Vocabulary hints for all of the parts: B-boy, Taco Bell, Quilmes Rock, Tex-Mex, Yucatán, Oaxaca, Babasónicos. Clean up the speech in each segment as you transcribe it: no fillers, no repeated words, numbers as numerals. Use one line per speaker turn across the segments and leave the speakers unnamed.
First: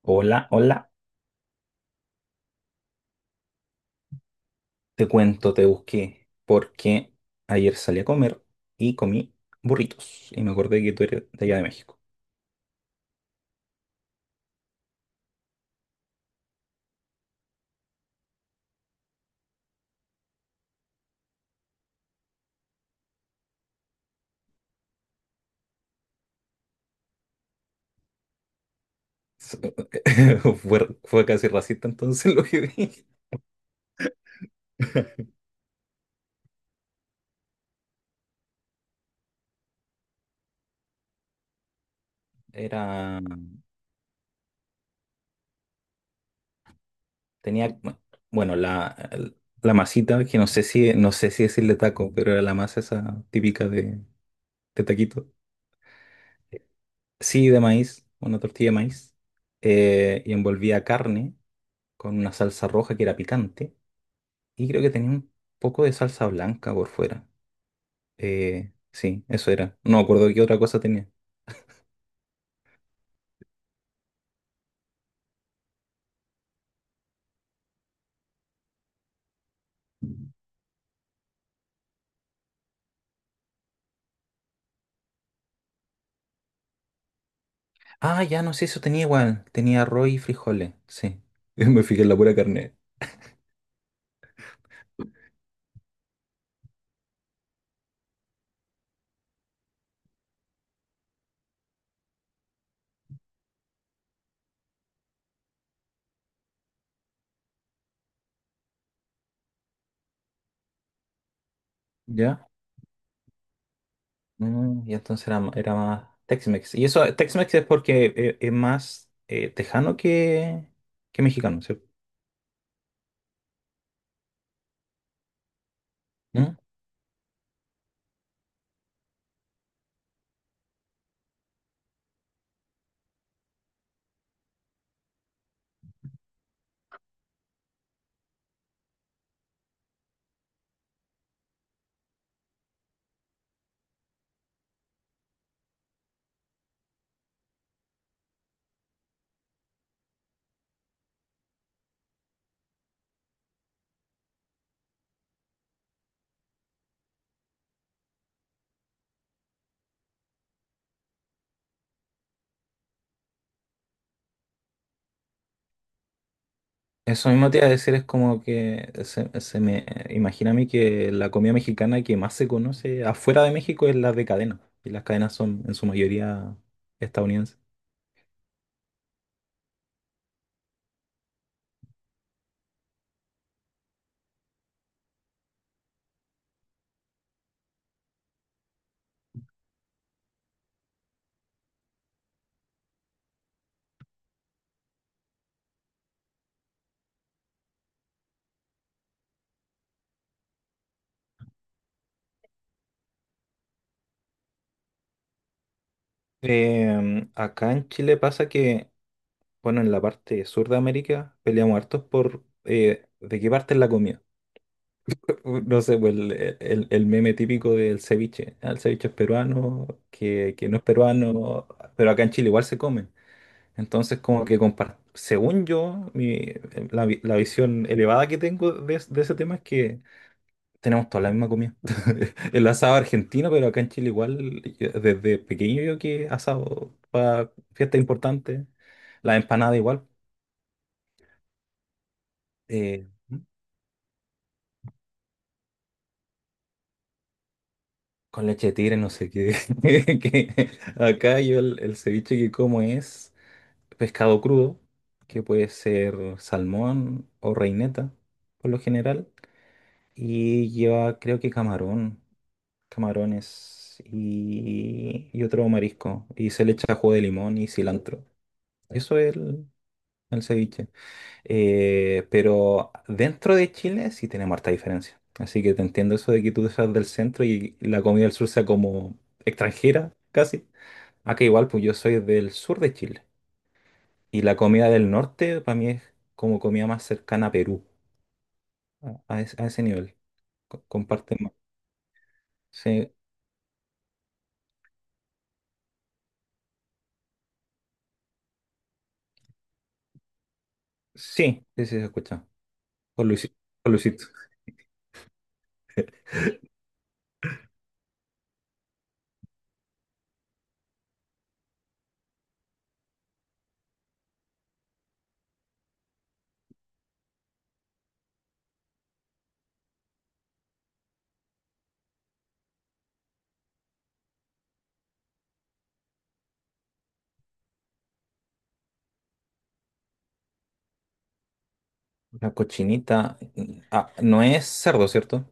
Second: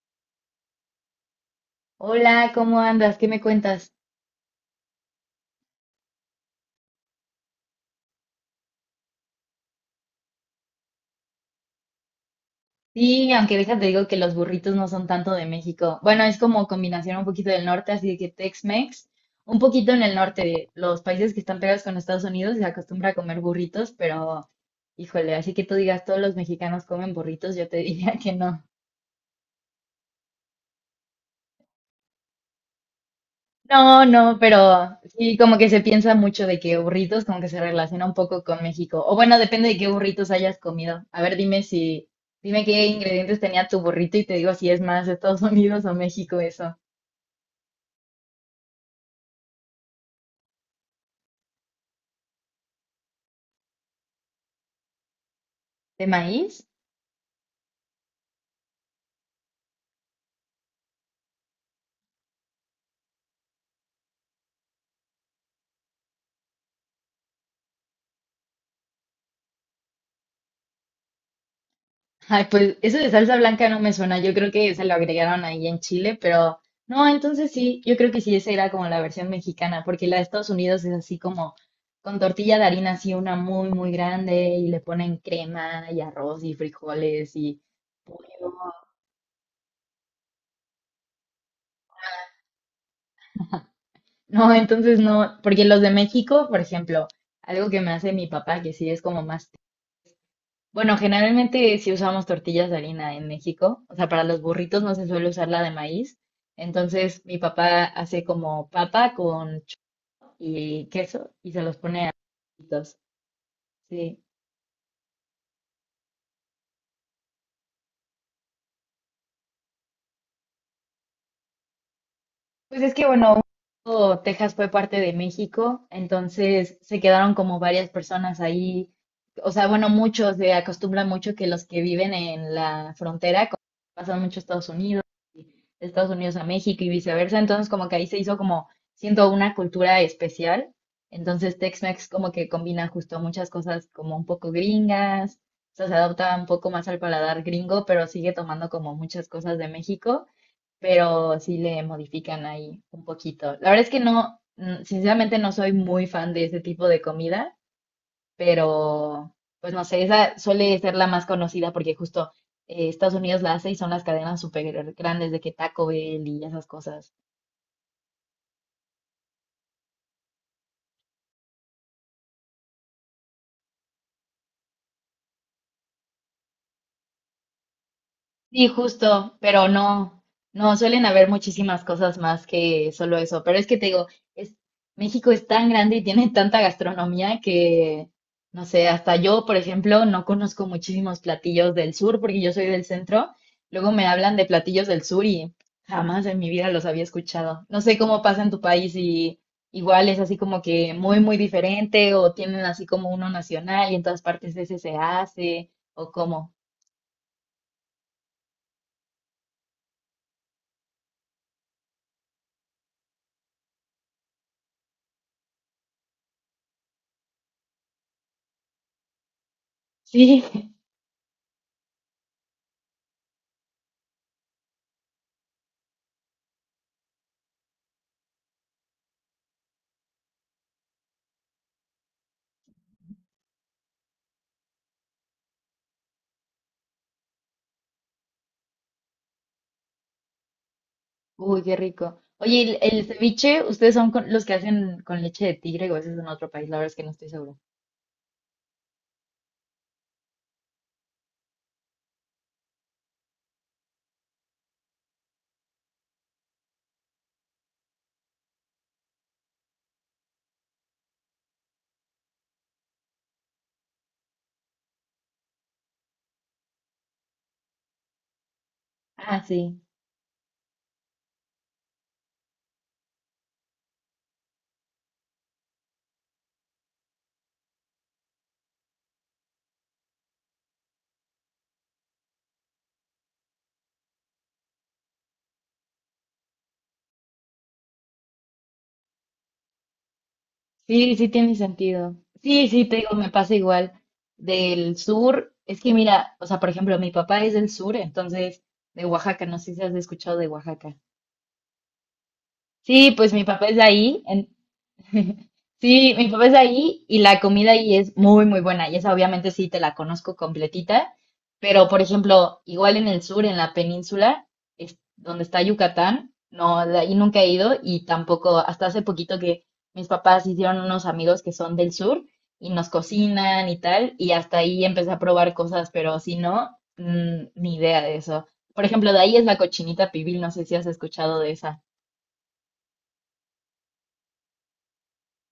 Hola, hola,
Hola, ¿cómo andas? ¿Qué me cuentas?
te cuento, te busqué porque ayer salí a comer y comí burritos y me acordé que tú eres de allá de México.
Sí, aunque déjate digo que los burritos no son tanto de México. Bueno, es como combinación un poquito del norte, así de que Tex-Mex, un poquito en el norte de los países que están pegados con Estados Unidos se acostumbra a comer burritos, pero híjole, así que tú digas todos los mexicanos comen burritos, yo te diría que no.
S- fue casi racista entonces lo que dije.
No, no, pero sí, como que se piensa mucho de que burritos, como que se relaciona un poco con México. O bueno, depende de qué burritos hayas comido. A ver, dime si, dime qué
Era,
ingredientes tenía tu burrito y te digo si es más Estados Unidos o México eso.
tenía, bueno, bueno, la masita, que no sé si decirle taco, pero era la masa esa típica de taquito.
¿De maíz?
Sí, de maíz, una tortilla de maíz, y envolvía carne con una salsa roja que era picante. Y creo que tenía un poco de salsa blanca por fuera. Sí, eso era. No me acuerdo qué otra cosa tenía.
Ay, pues eso de salsa blanca no me suena. Yo creo que se lo agregaron ahí en Chile, pero no, entonces sí, yo creo que sí, esa era como la versión mexicana, porque la de Estados Unidos es así como con tortilla de harina, así una muy, muy grande, y le ponen crema y arroz y frijoles y
Ah, ya no sé,
pollo.
eso tenía igual. Tenía arroz y frijoles, sí. Me fijé en la pura carne.
No, entonces no, porque los de México, por ejemplo, algo que me hace mi papá, que sí es como más. Bueno, generalmente si usamos tortillas de harina en México, o sea, para los burritos no se suele usar la de maíz. Entonces mi papá hace como papa con chorizo y queso y se los pone a los
¿Ya?
burritos. Sí.
Y entonces era, era más Tex-Mex. Y eso, Tex-Mex es porque es más tejano que, mexicano, ¿cierto?
Pues es que bueno, un tiempo Texas fue parte de México,
¿Mm?
entonces se quedaron como varias personas ahí. O sea, bueno, muchos se acostumbran mucho que los que viven en la frontera pasan mucho a Estados Unidos, de Estados Unidos a México y viceversa. Entonces, como que ahí se hizo como, siento, una cultura especial. Entonces, Tex-Mex como que combina justo muchas cosas como un poco gringas, o sea, se adapta un poco más al paladar gringo, pero sigue tomando como muchas cosas de México, pero sí le modifican ahí un poquito. La verdad es que no, sinceramente no soy muy fan de ese tipo de comida, pero pues no sé, esa suele ser la más conocida porque justo Estados Unidos la hace y son las cadenas súper grandes de que Taco Bell y esas cosas.
Eso mismo te iba a decir, es como que se me imagina a mí que la comida mexicana que más se conoce afuera de México es la de cadena, y las cadenas son en su mayoría estadounidenses.
Sí, justo, pero no, no, suelen haber muchísimas cosas más que solo eso. Pero es que te digo, es, México es tan grande y tiene tanta gastronomía que, no sé, hasta yo, por ejemplo, no conozco muchísimos platillos del sur porque yo soy del centro. Luego me hablan de platillos del sur y jamás en mi vida los había escuchado. No sé cómo pasa en tu país y igual es así como que muy, muy diferente o tienen así como uno nacional y en todas partes ese se hace o cómo.
Acá en Chile pasa que, bueno, en la parte sur de América peleamos hartos por de qué parte es la comida. No sé, pues el meme típico del ceviche. Ah, el ceviche es peruano,
Sí.
que no es peruano, pero acá en Chile igual se come. Entonces, como que según yo, la visión elevada que tengo de ese tema es que tenemos toda la misma comida. El asado argentino, pero acá en Chile igual, desde pequeño yo que asado para fiestas importantes, la empanada igual,
Uy, qué rico. Oye, ¿y el
eh,
ceviche, ustedes son con- los que hacen con leche de tigre o eso es en otro país? La verdad es que no estoy segura.
con leche de tigre, no sé qué. Que acá yo el ceviche que como es pescado crudo, que puede ser salmón o reineta, por lo general. Y lleva, creo que camarón, camarones y otro marisco. Y se le echa jugo de limón y cilantro. Eso es
Ah, sí,
el ceviche. Pero dentro de Chile sí tenemos harta diferencia. Así que te entiendo eso de que tú seas del centro y la comida del sur sea como extranjera, casi. Acá igual, pues yo soy del sur de Chile. Y la comida del norte para mí es como comida más cercana a Perú, a ese nivel.
sí, sí
Comparten más.
tiene sentido. Sí, sí, te
Sí.
digo, me pasa igual. Del sur, es que mira, o sea, por ejemplo, mi papá es del sur, entonces de Oaxaca, no sé si has escuchado de Oaxaca.
Sí, sí, sí, se escucha.
Sí,
Con
pues mi
Luisi-
papá es de
con
ahí.
Luisito.
Sí, mi papá es de ahí y la comida ahí es muy, muy buena. Y esa obviamente sí te la conozco completita. Pero, por ejemplo, igual en el sur, en la península, es donde está Yucatán, no, de ahí nunca he ido y tampoco, hasta hace poquito que mis papás hicieron unos amigos que son del sur y nos cocinan y tal. Y hasta ahí empecé a probar cosas, pero si no, ni idea de eso. Por ejemplo, de ahí es la cochinita pibil, no sé si has escuchado de esa.
La cochinita. Ah, no es cerdo, ¿cierto?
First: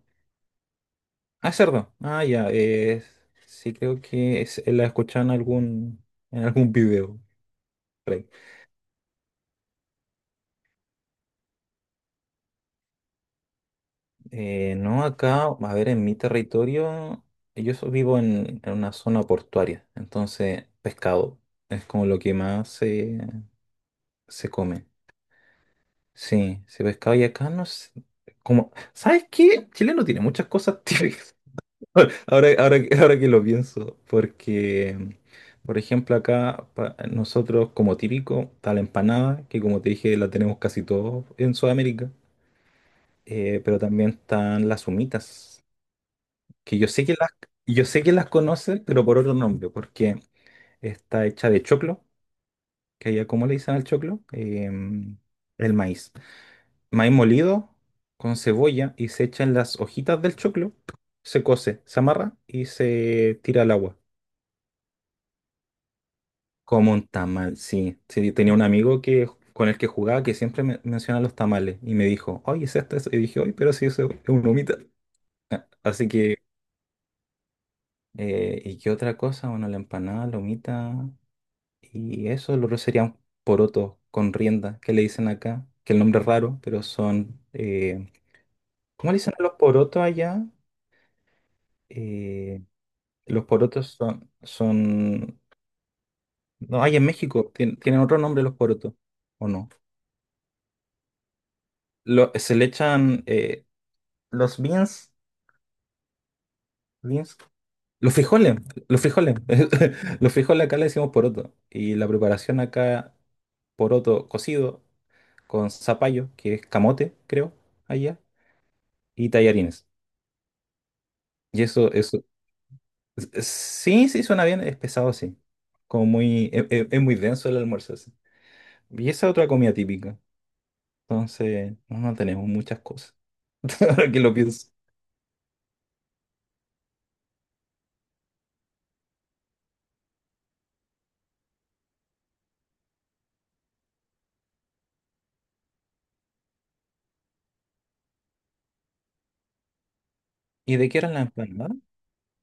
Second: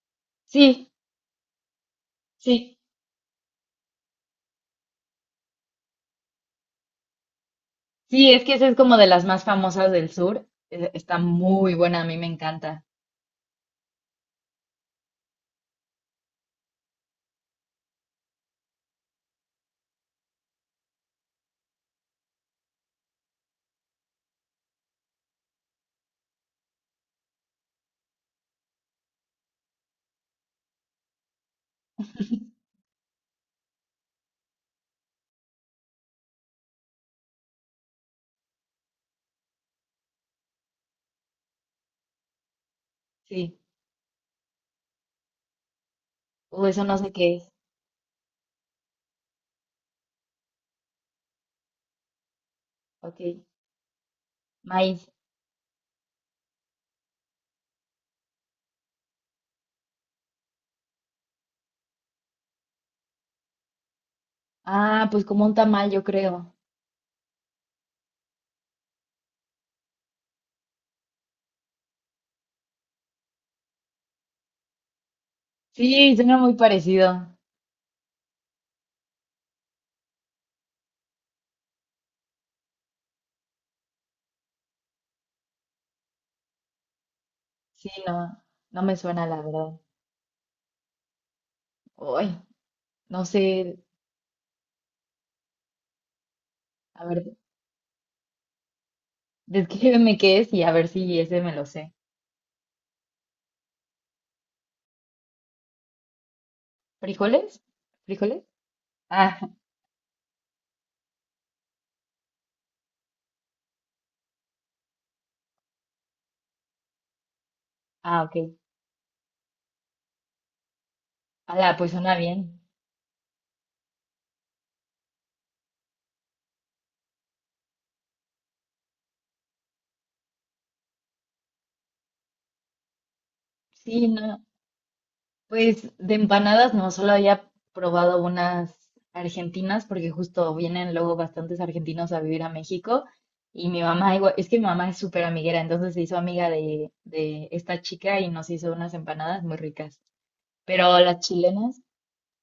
Sí,
Ah, es cerdo. Ah, ya.
sí.
Es. Sí, creo que es, la he escuchado en en algún video, por ahí.
Sí, es que esa es como de las más famosas del sur. Está muy buena, a mí me encanta.
No, acá, a ver, en mi territorio, vivo en una zona portuaria. Entonces, pescado es como lo que más se come. Sí, sí, pescado. Y acá no sé. Como, ¿sabes qué? Chile no tiene muchas cosas típicas. Ahora que lo pienso, porque, por ejemplo, acá nosotros como típico está la empanada, que como te dije la tenemos casi todos en Sudamérica,
Sí.
pero también están las humitas, que
Eso no sé qué es.
yo sé que las conocen, pero por otro nombre, porque está hecha de choclo, que
Ok.
allá como le dicen al choclo.
Maíz.
El maíz. Maíz molido con cebolla y se echan las hojitas del choclo, se cose, se amarra y se tira al agua.
Ah, pues como un tamal, yo creo.
Como un tamal, sí. Sí, tenía un amigo que, con el que jugaba que siempre me, menciona los tamales y me dijo, oye, ¿es esto, eso? Y dije, oye, pero sí, eso es una humita. Ah, así
Sí,
que,
suena muy parecido.
¿y qué otra cosa? Bueno, la empanada, la humita y eso, lo otro sería un poroto con rienda, que le dicen acá, que el nombre es raro, pero son,
Sí, no, no me
¿cómo le
suena
dicen
la
a los
verdad.
porotos allá?
Uy,
Eh,
no
los
sé.
porotos son. No, hay en
A ver,
México, tienen otro nombre los porotos, ¿o no?
descríbeme qué es y a ver si ese me lo sé.
Se le echan, los beans, beans,
¿Frijoles?
los
¿Frijoles?
los frijoles.
Ah,
Los frijoles acá le decimos poroto. Y la preparación acá, poroto cocido con zapallo, que es camote, creo, allá,
ah, ok.
y tallarines. Y
Ala, pues suena
eso,
bien.
sí, sí, suena bien, es pesado, sí. Como muy, es, muy denso el almuerzo, sí. Y esa es otra comida típica. Entonces, no, no tenemos muchas cosas,
Sí,
ahora que lo
no.
pienso.
Pues de empanadas no, solo había probado unas argentinas porque justo vienen luego bastantes argentinos a vivir a México y mi mamá igual, es que mi mamá es súper amiguera, entonces se hizo amiga de esta chica y nos hizo unas empanadas muy ricas.
¿Y de qué
Pero
eran
las
las empanadas?
chilenas,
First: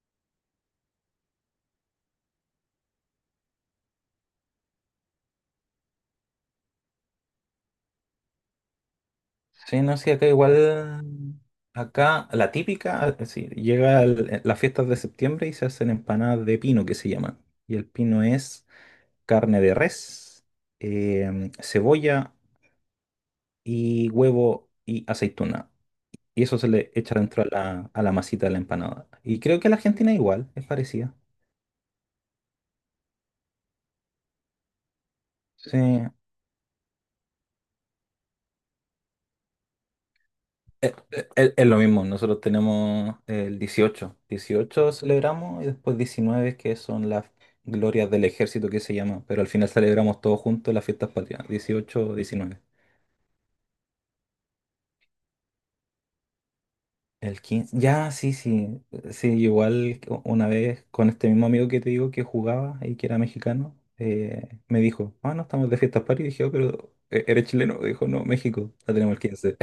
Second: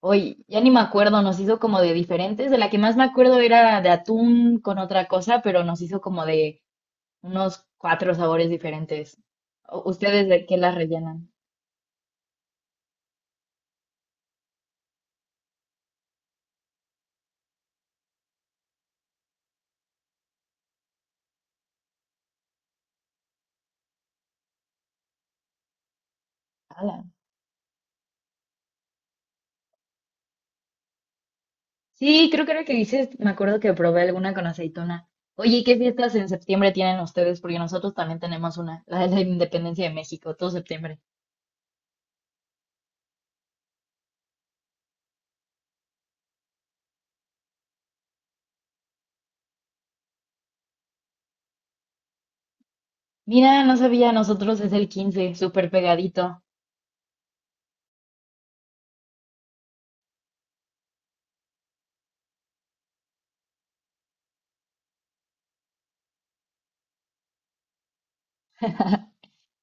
hoy ya ni me acuerdo, nos hizo como de diferentes, de la que más me acuerdo era de atún con otra cosa, pero nos hizo como de unos cuatro sabores diferentes.
Sí,
¿U-
no, sí, acá
¿Ustedes de qué las rellenan?
igual, acá la típica, sí, llega las fiestas de septiembre y se hacen empanadas de pino que se llaman. Y el pino es carne de res, cebolla y huevo y aceituna. Y eso se le echa dentro a a la masita de la empanada. Y creo que la Argentina igual, es parecida.
Sí, creo que era el que dices, me acuerdo que probé alguna con aceituna. Oye, ¿y
Sí.
qué fiestas en septiembre tienen ustedes? Porque nosotros también tenemos una, la de la Independencia de México, todo septiembre.
Lo mismo, nosotros tenemos el dieciocho. Dieciocho celebramos y después 19, que son las glorias del ejército que se llama, pero al final celebramos todos juntos las fiestas patrias, 18, 19.
Mira, no sabía, nosotros es el 15, súper pegadito.
El quince ya, sí, sí, sí, igual que una vez con este mismo amigo que te digo que jugaba y que era mexicano, me dijo, ah, no, estamos de fiestas patrias, y dije: "Oh, pero eres chileno". Dijo: "No, México, la tenemos el 15".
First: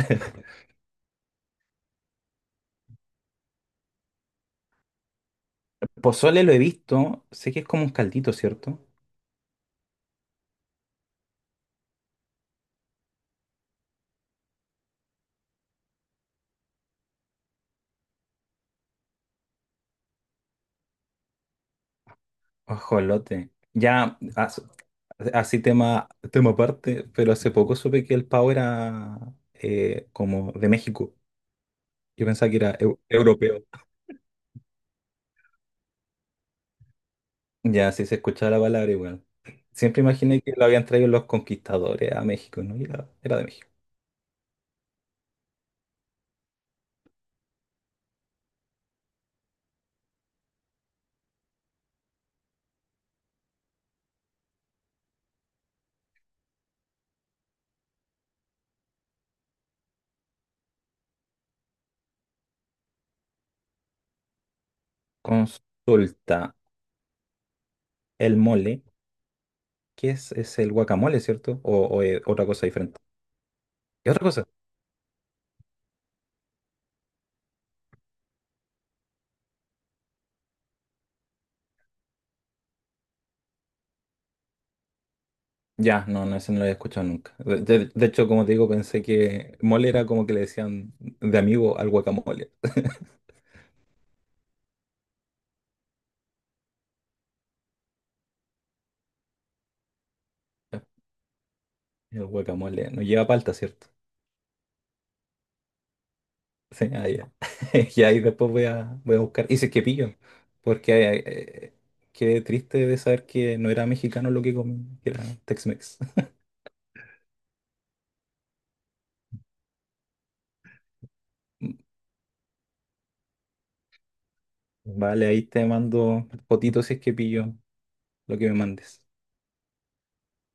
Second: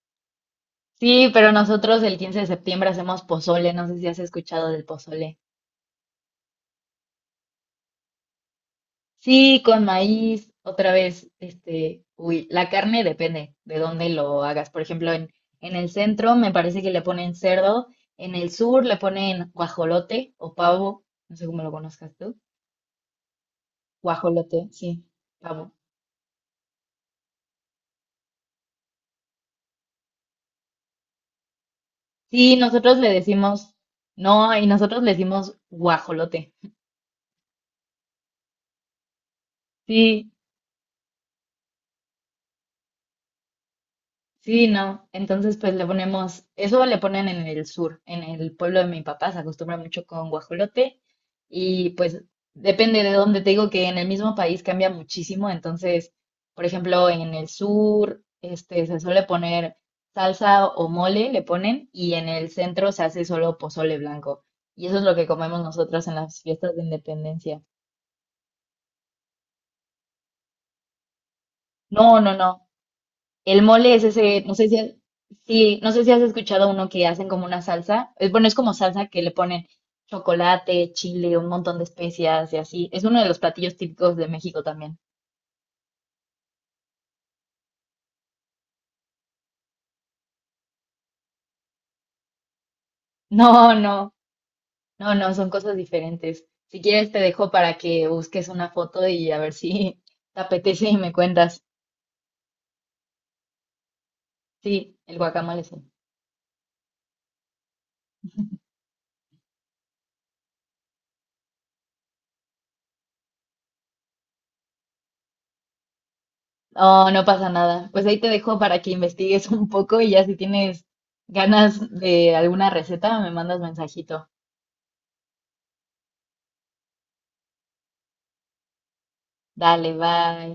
Sí, pero nosotros el 15 de septiembre hacemos pozole, no sé si has escuchado del pozole.
Pozole lo he visto, sé que es como un caldito, ¿cierto?
Sí, con maíz, otra vez, este, uy, la carne depende de dónde lo hagas. Por ejemplo, en el centro me parece que le ponen cerdo, en el sur le ponen guajolote o pavo, no sé cómo lo conozcas tú.
Ajolote. Ya,
Guajolote, sí,
así
pavo.
tema aparte, pero hace poco supe que el pavo era como de México. Yo pensaba
Sí,
que era
nosotros le
europeo.
decimos, no, y nosotros le decimos guajolote.
Ya, si se escuchaba la palabra igual. Siempre
Sí.
imaginé que lo habían traído los conquistadores a México, ¿no? Y era de México.
Sí, no. Entonces, pues le ponemos, eso le ponen en el sur, en el pueblo de mi papá, se acostumbra mucho con guajolote y pues depende de dónde te digo que en el mismo país cambia muchísimo. Entonces, por ejemplo, en el sur, este, se suele poner salsa o mole, le ponen, y en el centro se hace solo pozole blanco. Y eso es lo que comemos nosotras en las
Consulta,
fiestas de independencia.
el mole, ¿qué es? ¿Es el guacamole, cierto? ¿O,
No,
es
no,
otra cosa
no.
diferente?
El mole es
¿Es otra
ese,
cosa?
no sé si, sí, no sé si has escuchado uno que hacen como una salsa. Es, bueno, es como salsa que le ponen chocolate, chile, un montón de especias y así. Es uno de los platillos típicos de México también.
Ya, no, no, ese no lo había escuchado nunca. De hecho, como te digo, pensé que mole era como que le decían de amigo al guacamole.
No, no, no, no, son cosas diferentes. Si quieres te dejo para que busques una foto y a ver si te apetece y me cuentas.
El guacamole no lleva palta, ¿cierto?
Sí, el guacamole sí.
Sí, ah, ya. Y ahí después voy a buscar. Y si es que pillo, porque qué triste de saber que no era mexicano lo que comí, que era Tex-Mex.
No, no pasa nada. Pues ahí te dejo para que investigues un poco y ya si tienes ganas de alguna receta me mandas mensajito.
Vale, ahí te mando fotito si es que pillo lo que me mandes.
Dale, bye.